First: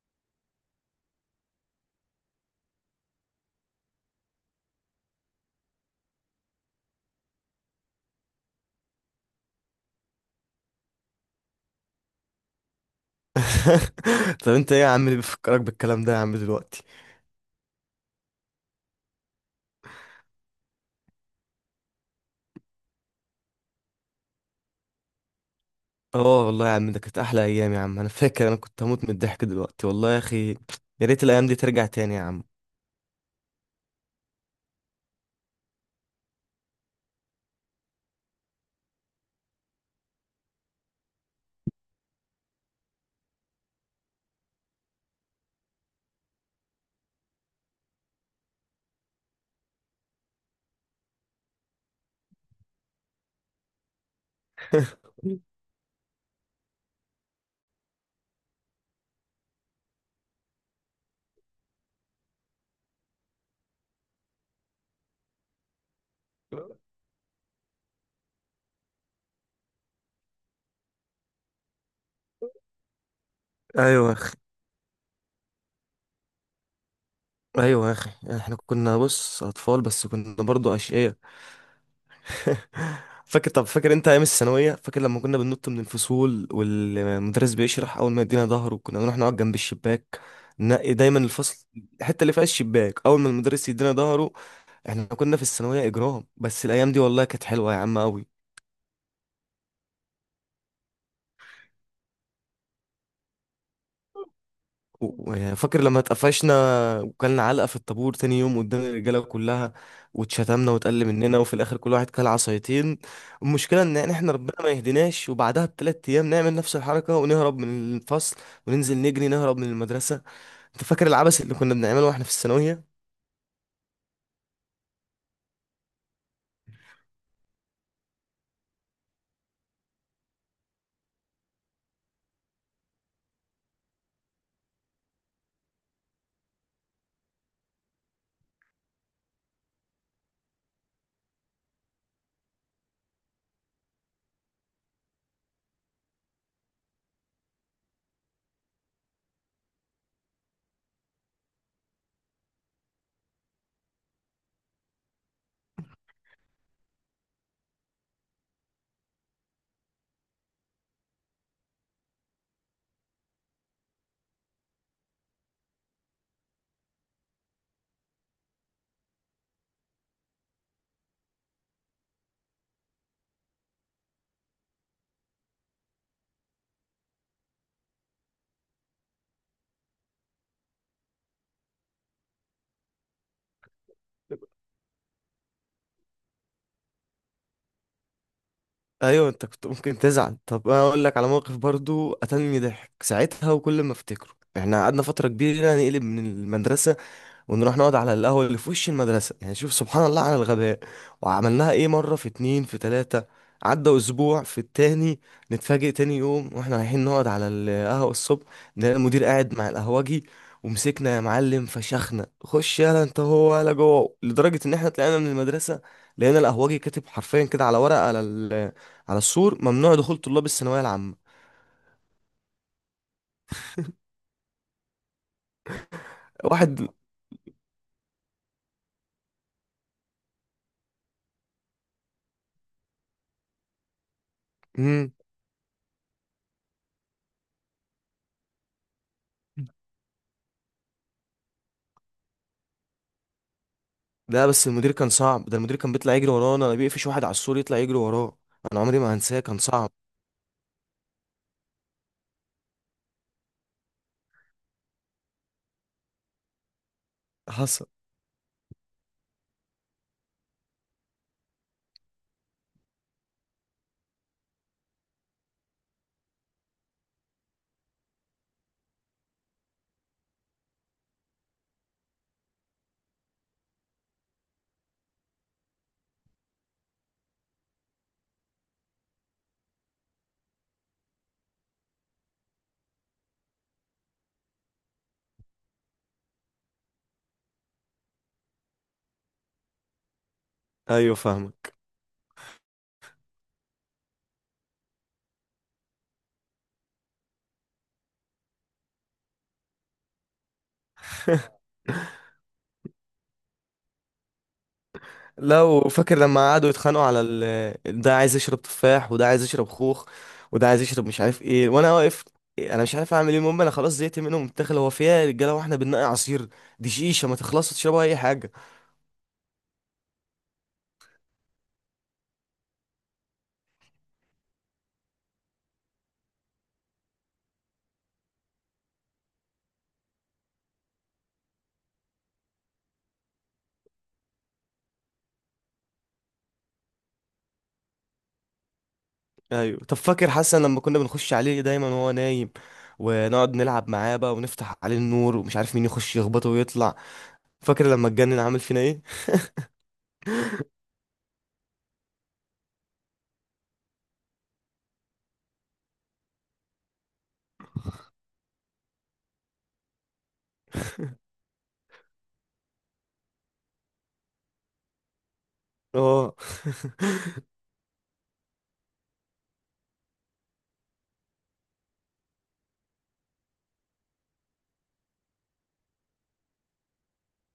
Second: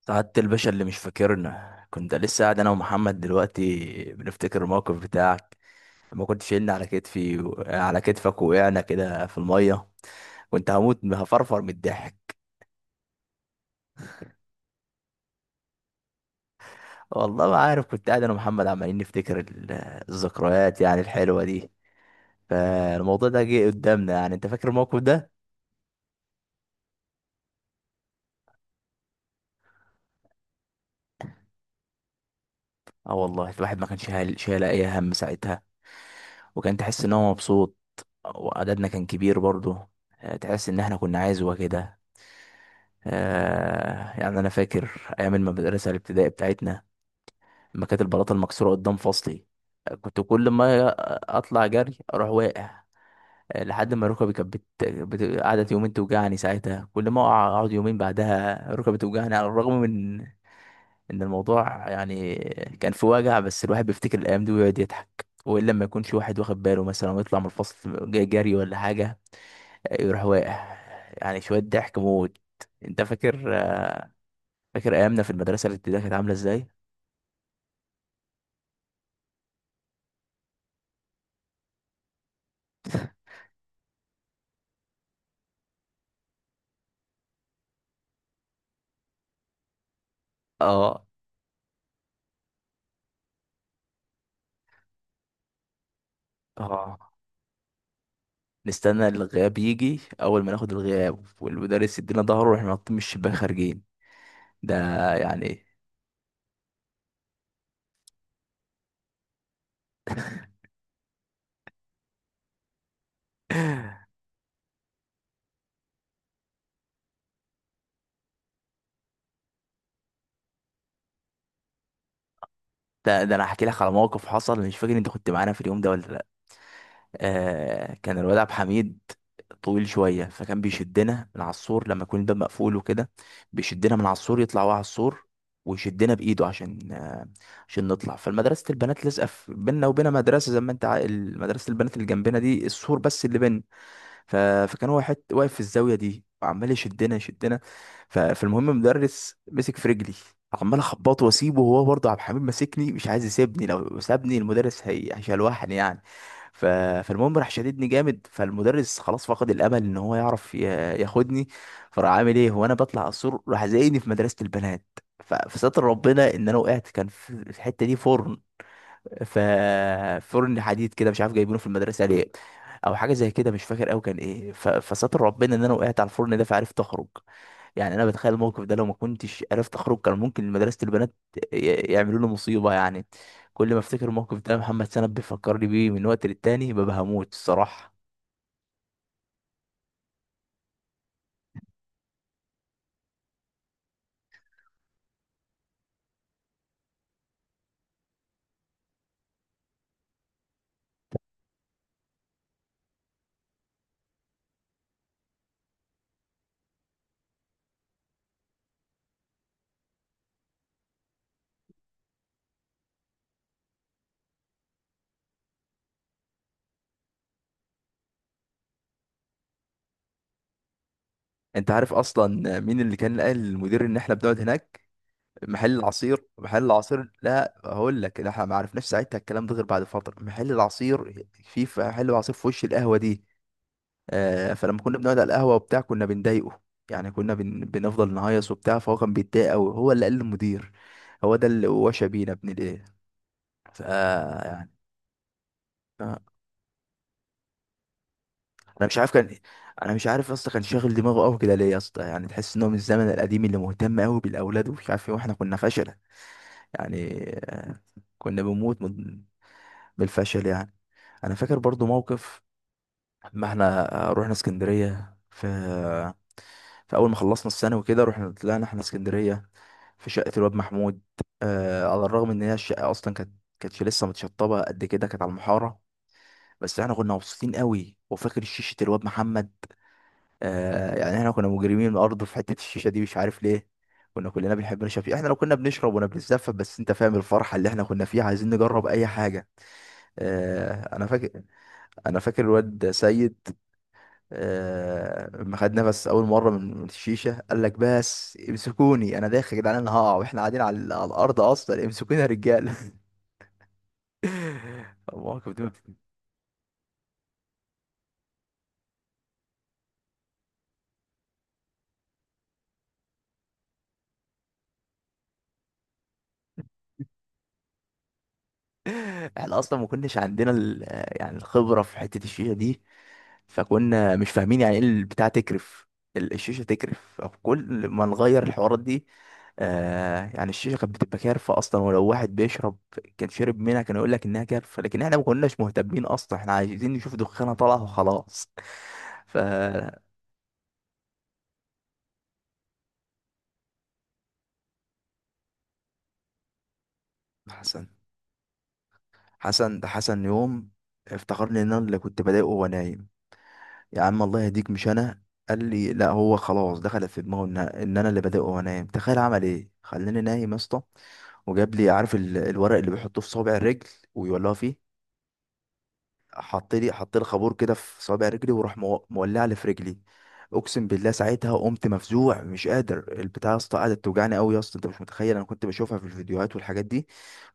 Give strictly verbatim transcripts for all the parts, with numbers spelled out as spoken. سعادة الباشا اللي مش فاكرنا، كنت لسه قاعد انا ومحمد دلوقتي بنفتكر الموقف بتاعك لما كنت شايلني على كتفي و... على كتفك. وقعنا كده في المية، كنت هموت من- هفرفر من الضحك. طب انت ايه يا عم اللي بيفكرك بالكلام ده يا عم دلوقتي؟ والله ما عارف، كنت قاعد انا ومحمد عمالين نفتكر ال- الذكريات يعني الحلوة دي. فالموضوع ده جه قدامنا، يعني انت فاكر الموقف ده؟ اه والله يا عم، ده كانت احلى ايام يا عم. انا فاكر انا كنت هموت من الضحك دلوقتي والله يا اخي. يا ريت الايام دي ترجع تاني يا عم. اه والله، الواحد ما كانش هال- شايل اي هم ساعتها. وكان تحس ان هو مبسوط، وعددنا كان كبير برضه. آه، تحس ان احنا كنا عزوة كده. آه يعني انا فاكر ايام المدرسه الابتدائي بتاعتنا، لما كانت البلاطه المكسوره قدام فصلي. آه، كنت كل ما اطلع جري اروح واقع. آه، لحد ما ركبي كانت بت... بت... قعدت يومين توجعني ساعتها. كل ما أقع- اقعد يومين بعدها ركبي توجعني، على الرغم من ان الموضوع يعني كان في وجع. بس الواحد بيفتكر الايام دي ويقعد يضحك. والا لما يكونش واحد واخد باله مثلا ويطلع من الفصل جاي جري ولا حاجه، آه، يروح واقع. يعني شويه ضحك موت. انت فاكر؟ ايوه يا اخي. فاكر ايامنا في المدرسه الابتدائيه كانت عامله ازاي؟ ايوه يا اخي، احنا كنا بص اطفال بس كنا برضو اشقياء. فاكر؟ طب فاكر انت ايام الثانويه؟ فاكر لما كنا بننط من الفصول والمدرس بيشرح اول ما يدينا ظهره، كنا بنروح نقعد جنب الشباك. ننقي اه. دايما الفصل الحته اللي فيها الشباك اول ما المدرس يدينا ظهره. احنا كنا في الثانوية إجرام، بس الأيام اه، دي والله كانت حلوة يا عم أوي. نستنى الغياب يجي، اول ما ناخد الغياب والمدرس يدينا ظهره واحنا نطين من الشباك خارجين. ده و- و- يعني فاكر لما اتقفشنا وكلنا علقة في الطابور تاني يوم قدام الرجالة كلها، واتشتمنا واتقل مننا وفي الآخر كل واحد كل عصايتين. المشكلة إن يعني إحنا ربنا ما يهديناش، وبعدها بتلات أيام نعمل نفس الحركة ونهرب من الفصل وننزل نجري نهرب من المدرسة. أنت فاكر العبث اللي كنا بنعمله وإحنا في الثانوية؟ ده, ده انا هحكي لك على موقف حصل، مش فاكر انت كنت معانا في اليوم ده ولا لا. آه كان الواد عبد الحميد طويل شويه، فكان بيشدنا من على السور لما يكون الباب مقفول وكده. بيشدنا من على السور، يطلع هو على السور ويشدنا بايده عشان آه، عشان نطلع. فالمدرسه البنات لازقه في- بينا، وبين مدرسه زي ما انت عا- مدرسه البنات اللي جنبنا دي السور بس اللي بينا. ف... فكان هو حت... واقف في الزاويه دي وعمال يشدنا يشدنا. ف... فالمهم المدرس مسك في رجلي، عمال اخبطه واسيبه، وهو برضه عبد الحميد ماسكني مش عايز يسيبني. لو سابني المدرس هي... هيشلوحني يعني. ف... فالمهم راح شددني جامد، فالمدرس خلاص فقد الامل ان هو يعرف ي... ياخدني. فراح عامل ايه، وانا بطلع على السور راح زقني في مدرسه البنات. ف... فستر ربنا ان انا وقعت، كان في في الحته دي فرن. ف فرن حديد كده مش عارف جايبينه في المدرسه ليه، او حاجه زي كده مش فاكر قوي كان ايه. ف... فستر ربنا ان انا وقعت على الفرن ده فعرفت اخرج. يعني انا بتخيل الموقف ده، لو ما كنتش عرفت اخرج كان ممكن مدرسه البنات ي- يعملوا لي مصيبه يعني. كل ما افتكر الموقف ده، محمد سند بيفكرني بيه من وقت للتاني، ببقى هموت الصراحه. أيوه أنت كنت ممكن تزعل. طب أنا أقول لك على موقف برضو قتلني ضحك ساعتها وكل ما أفتكره. إحنا قعدنا فترة كبيرة نقلب من المدرسة، ونروح نقعد على القهوة اللي في وش المدرسة، يعني شوف سبحان الله على الغباء. وعملناها ايه مرة، في اتنين، في تلاتة، عدى أسبوع في التاني، نتفاجئ تاني يوم واحنا رايحين نقعد على القهوة الصبح، نلاقي المدير قاعد مع القهوجي ومسكنا يا معلم فشخنا. خش يلا انت هو ولا جوه، لدرجة ان احنا طلعنا من المدرسة لقينا القهوجي كاتب حرفيا كده على ورقة على ال- على السور: ممنوع دخول طلاب الثانوية العامة. انت عارف اصلا مين اللي كان قال للمدير ان احنا بنقعد هناك؟ محل العصير، محل واحد. العصير. لا هقول لك، لا احنا ما عرفناش ساعتها الكلام ده غير بعد فتره. محل العصير، في في محل العصير في وش القهوه دي. آه فلما كنا مم. بنقعد على القهوه وبتاع كنا بنضايقه، يعني كنا بن... بنفضل نهيص وبتاع. فهو كان بيتضايق قوي، هو اللي قال للمدير. هو ده اللي وشى بينا ابن الايه. ف ده بس يعني. المدير كان صعب. ده المدير كان بيطلع آه، يجري ورانا، انا بيقفش واحد على السور يطلع يجري وراه. انا انا مش عمري عارف ما كان هنساه، كان صعب. انا مش عارف اصلا كان شاغل دماغه قوي كده ليه يا اسطى. يعني تحس ان هو من الزمن القديم، اللي مهتم قوي بالاولاد ومش عارف ايه، واحنا كنا فشله يعني. آه، حصل. كنا بنموت بالفشل يعني. انا فاكر برضو موقف، ما احنا رحنا اسكندريه في في اول ما خلصنا الثانوي كده. رحنا طلعنا احنا اسكندريه في شقه الواد محمود. آه على الرغم ان هي الشقه اصلا كانت كانتش لسه متشطبه قد كده، كانت على المحاره. بس احنا كنا مبسوطين قوي. وفاكر شيشه الواد محمد؟ آه يعني احنا كنا مجرمين الارض في حته الشيشه دي مش عارف ليه. كنا كلنا بنحب نشرب فيها، احنا لو كنا بنشرب ولا بنتزفت، بس انت فاهم الفرحه اللي احنا كنا فيها، عايزين نجرب اي حاجه. آه، انا ايوه فاكر فاهمك. انا فاكر الواد سيد. آه، لما خد نفس اول مره من من الشيشه، قال لك بس امسكوني انا داخل يا جدعان انا هقع، واحنا قاعدين على, على الارض اصلا، امسكوني يا رجاله. المواقف دي ما لو بت- فاكر لما قعدوا يتخانقوا على ال... ده عايز يشرب تفاح، وده عايز يشرب خوخ، وده عايز يشرب مش عارف ايه، وانا واقف انا مش عارف اعمل ايه. المهم انا خلاص زهقت منهم، الداخل هو فيها يا رجاله، واحنا بننقي عصير. دي شيشه ما تخلصش، تشربوا اي حاجه. احنا اصلا ما كناش عندنا ال- يعني الخبره في حته الشيشه دي. فكنا مش فاهمين يعني ايه البتاع تكرف. ال- الشيشه تكرف كل ما نغير الحوارات دي. آه يعني الشيشه كانت بتبقى كارفه اصلا، ولو واحد بيشرب كان شرب منها كان يقول لك انها كارفه. لكن احنا ما كناش مهتمين اصلا، احنا عايزين نشوف دخانه طالعه وخلاص. ف ايوه طب فاكر حسن لما كنا بنخش عليه دايما وهو نايم، ونقعد نلعب معاه بقى ونفتح عليه النور، ومش عارف مين يخش يخبطه ويطلع. حسن. فاكر لما اتجنن عامل فينا ايه؟ حسن ده حسن يوم افتكرني ان انا اللي كنت بضايقه وانا نايم. يا عم الله يهديك، مش انا. قال لي لا، هو خلاص دخلت في دماغه ان ان انا اللي بادئ، وانام. تخيل عمل ايه، خلاني نايم يا اسطى. وجاب لي عارف ال- الورق اللي بيحطوه في صابع الرجل ويولعه فيه. اه. حط لي حط لي خابور كده في صابع رجلي، وراح مو- مولع لي في رجلي. اقسم بالله ساعتها قمت مفزوع مش قادر. البتاع يا اسطى قعدت توجعني قوي يا اسطى. انت مش متخيل، انا كنت بشوفها في الفيديوهات والحاجات دي،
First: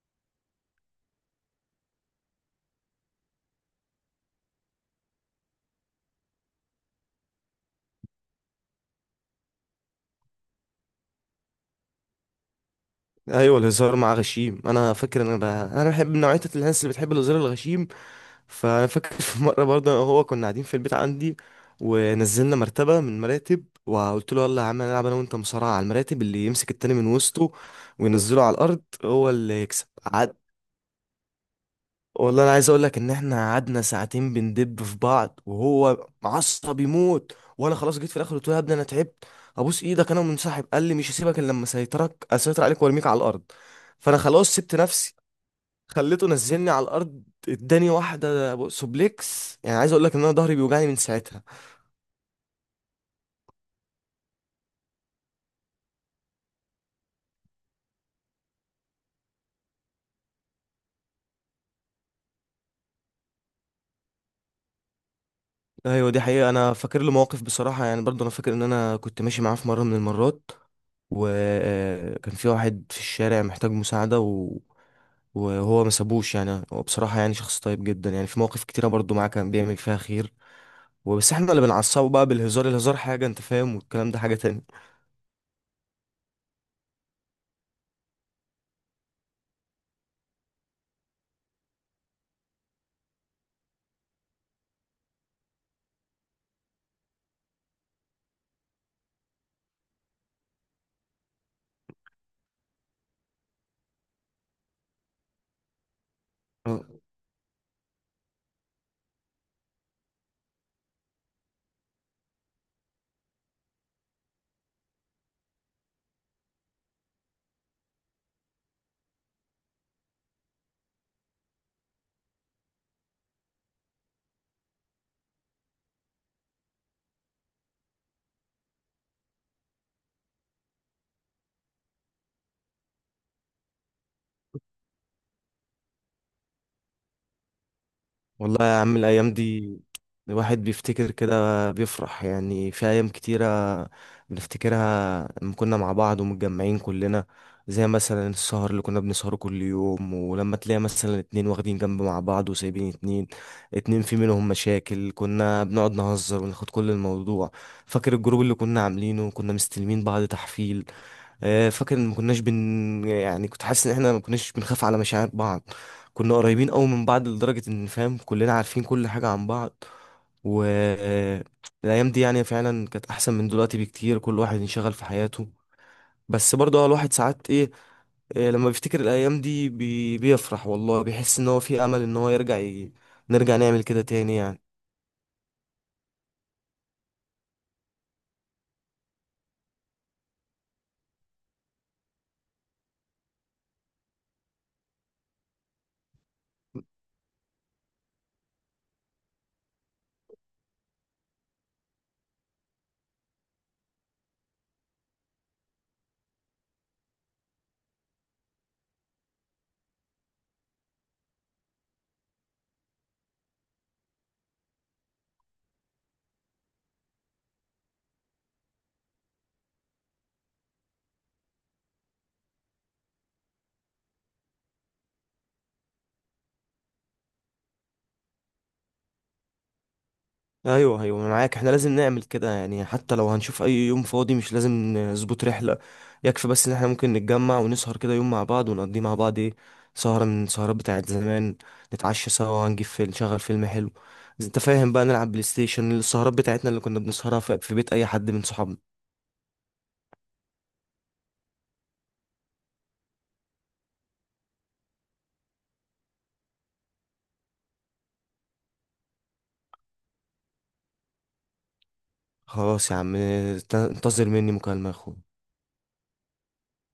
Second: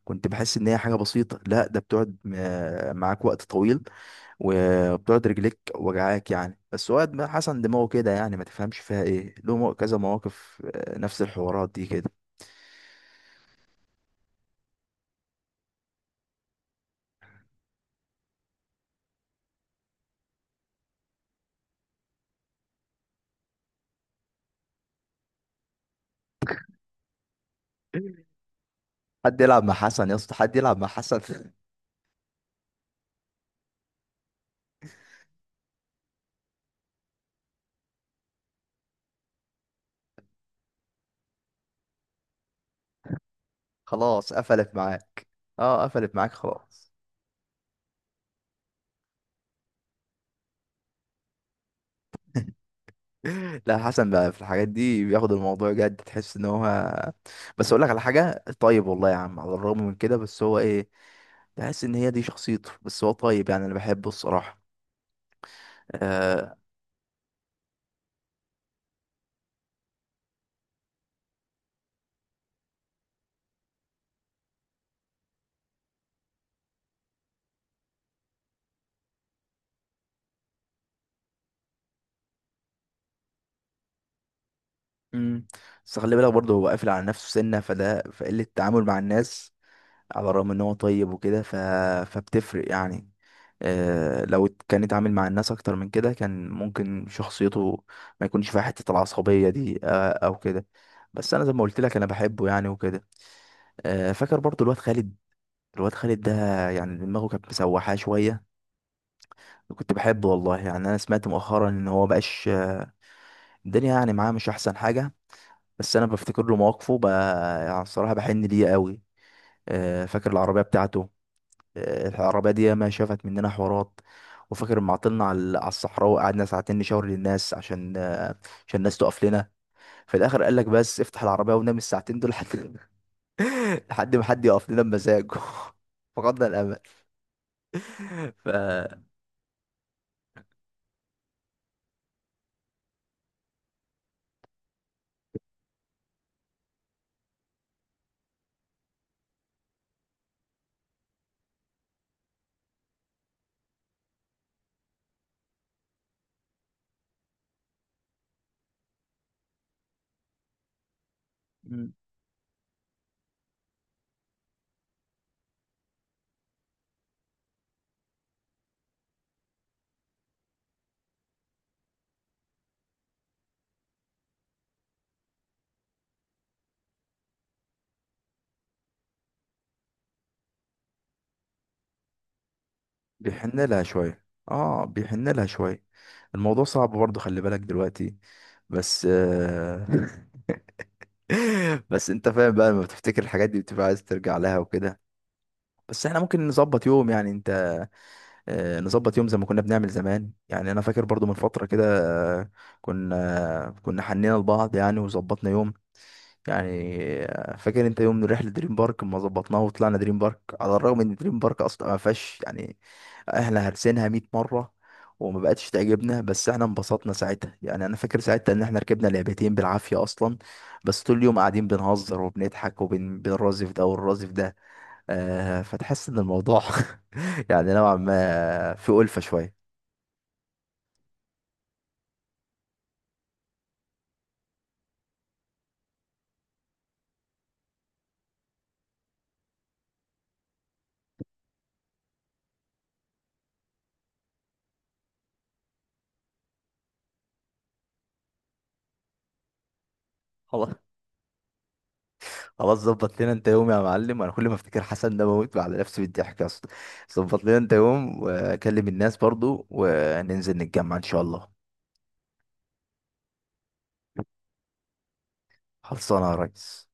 كنت بحس ان هي حاجه بسيطه. لا، ده بتقعد م- معاك وقت طويل، وبتقعد رجليك وجعاك يعني. بس واد ما حسن دماغه كده، يعني ما تفهمش فيها ايه. له مو- كذا مواقف آه، نفس الحوارات دي كده. ايوه الهزار مع غشيم. انا فاكر ان انا انا بحب نوعيه الناس اللي بتحب الهزار الغشيم. فانا فاكر في مره برضه انا وهو كنا قاعدين في البيت عندي، ونزلنا مرتبه من مراتب وقلت له: يلا يا عم هنلعب انا وانت مصارعه على المراتب، اللي يمسك التاني من وسطه وينزله على الارض هو حد اللي يلعب مع يكسب. حسن يا اسطى؟ حد يلعب مع حسن؟ والله انا عايز اقول لك ان احنا قعدنا ساعتين بندب في بعض وهو معصب يموت، وانا خلاص جيت في الاخر قلت له: يا ابني انا تعبت، ابوس ايدك انا منسحب. قال لي: مش هسيبك الا لما اسيطرك اسيطر عليك وارميك على الارض. فانا خلاص خلاص قفلت سبت نفسي، معاك. اه، قفلت خليته معاك نزلني على خلاص. الارض، اداني واحده سوبليكس. يعني عايز اقول لك ان انا ظهري بيوجعني من ساعتها. لا، حسن بقى في الحاجات دي بياخد الموضوع جد، تحس ان هو. بس اقول لك على حاجه، طيب والله يا عم، على الرغم من كده بس هو ايه، تحس ان هي دي شخصيته. بس هو طيب يعني، انا بحبه الصراحه. ايوه دي حقيقة. آه، انا فاكر له مواقف بصراحة، يعني برضو انا فاكر ان انا كنت ماشي معاه في مرة من المرات، وكان في واحد في الشارع محتاج مساعدة و... وهو ما سابوش. يعني هو بصراحة يعني شخص طيب جدا، يعني في مواقف كتيرة برضو معاه كان بيعمل فيها خير. وبس احنا اللي بنعصبه بقى بالهزار، الهزار حاجة انت فاهم، والكلام ده حاجة تانية. امم بس خلي بالك برضه، هو قافل على نفسه سنة، فده فقلة التعامل مع الناس على الرغم ان هو طيب وكده. ف... فبتفرق يعني. آه لو كان اتعامل مع الناس اكتر من كده، كان ممكن شخصيته ما يكونش فيها حتة العصبية دي، آه او كده. بس انا زي ما قلت لك، انا بحبه يعني وكده. آه فاكر برضه الواد خالد؟ الواد خالد ده، يعني دماغه كانت مسوحاه شوية. كنت بحبه والله يعني. انا سمعت مؤخرا ان هو بقاش الدنيا يعني معاه مش احسن حاجة. بس انا بفتكر له مواقفه بقى، يعني الصراحه بحن ليه قوي. آه، فاكر العربيه بتاعته؟ آه، العربيه دي ما شافت مننا حوارات. وفاكر لما عطلنا على على الصحراء وقعدنا ساعتين نشاور للناس عشان آه، عشان الناس تقف لنا. في الاخر قال لك بس افتح العربيه ونام الساعتين دول لحد لحد ما حد يقف لنا بمزاجه. فقدنا الامل. ف والله يا عم الأيام دي، الواحد بيفتكر كده بيفرح. يعني في أيام كتيرة بنفتكرها لما كنا مع بعض ومتجمعين كلنا، زي مثلا السهر اللي كنا بنسهره كل يوم، ولما تلاقي مثلا اتنين واخدين جنب مع بعض وسايبين اتنين، اتنين في منهم مشاكل كنا بنقعد نهزر وناخد كل الموضوع. فاكر الجروب اللي كنا عاملينه؟ كنا مستلمين بعض تحفيل. آه، مم. فاكر ان ما كناش بن يعني كنت حاسس ان احنا ما كناش بنخاف على مشاعر بعض. كنا قريبين قوي من بعض لدرجة ان فاهم كلنا عارفين كل حاجة عن بعض. و آه، الايام دي يعني فعلا كانت احسن من دلوقتي بكتير، كل واحد انشغل في حياته. بس برضه الواحد ساعات ايه، آه، لما بيفتكر الايام دي بي... بيفرح والله، بيحس ان هو في امل ان هو يرجع ي... نرجع بيحن لها نعمل كده شويه. تاني يعني. اه، بيحن لها شويه. الموضوع صعب برضه خلي بالك دلوقتي، بس آه، بس انت فاهم بقى، لما بتفتكر الحاجات دي بتبقى عايز ترجع لها وكده. بس احنا ممكن نظبط يوم، يعني انت، آه، نظبط يوم زي ما كنا بنعمل زمان. يعني انا فاكر برضو من فترة كده، آه، كنا كنا حنينا لبعض يعني وظبطنا يوم يعني. فاكر انت يوم من رحله دريم بارك ما ظبطناها، وطلعنا دريم بارك على الرغم ان دريم بارك اصلا ما فيهاش يعني، احنا هرسينها مية مره وما بقتش تعجبنا. بس احنا انبسطنا ساعتها. يعني انا فاكر ساعتها ان احنا ركبنا لعبتين بالعافيه اصلا، بس طول اليوم قاعدين بنهزر وبنضحك وبنرازف ده والرازف ده. آه فتحس ان الموضوع يعني نوعا ما في ألفة شويه. ايوه ايوه أنا معاك، احنا لازم نعمل كده يعني. حتى لو هنشوف اي يوم فاضي مش لازم نظبط رحله، يكفي بس ان احنا ممكن نتجمع ونسهر كده يوم مع بعض ونقضي مع بعض ايه، سهره من السهرات بتاعت زمان. نتعشى سوا ونجيب فيلم، نشغل فيلم حلو، إذا انت فاهم بقى، نلعب بلاي ستيشن السهرات بتاعتنا اللي كنا بنسهرها في في بيت اي حد من صحابنا. خلاص ظبط لنا انت يوم يا معلم. انا كل ما افتكر حسن ده بموت على نفسي بالضحك يا اسطى. ظبط لنا انت يوم، واكلم الناس برضو وننزل نتجمع ان شاء الله. خلاص يا عم، انت- انتظر مني مكالمه يا اخويا. خلصانه يا ريس.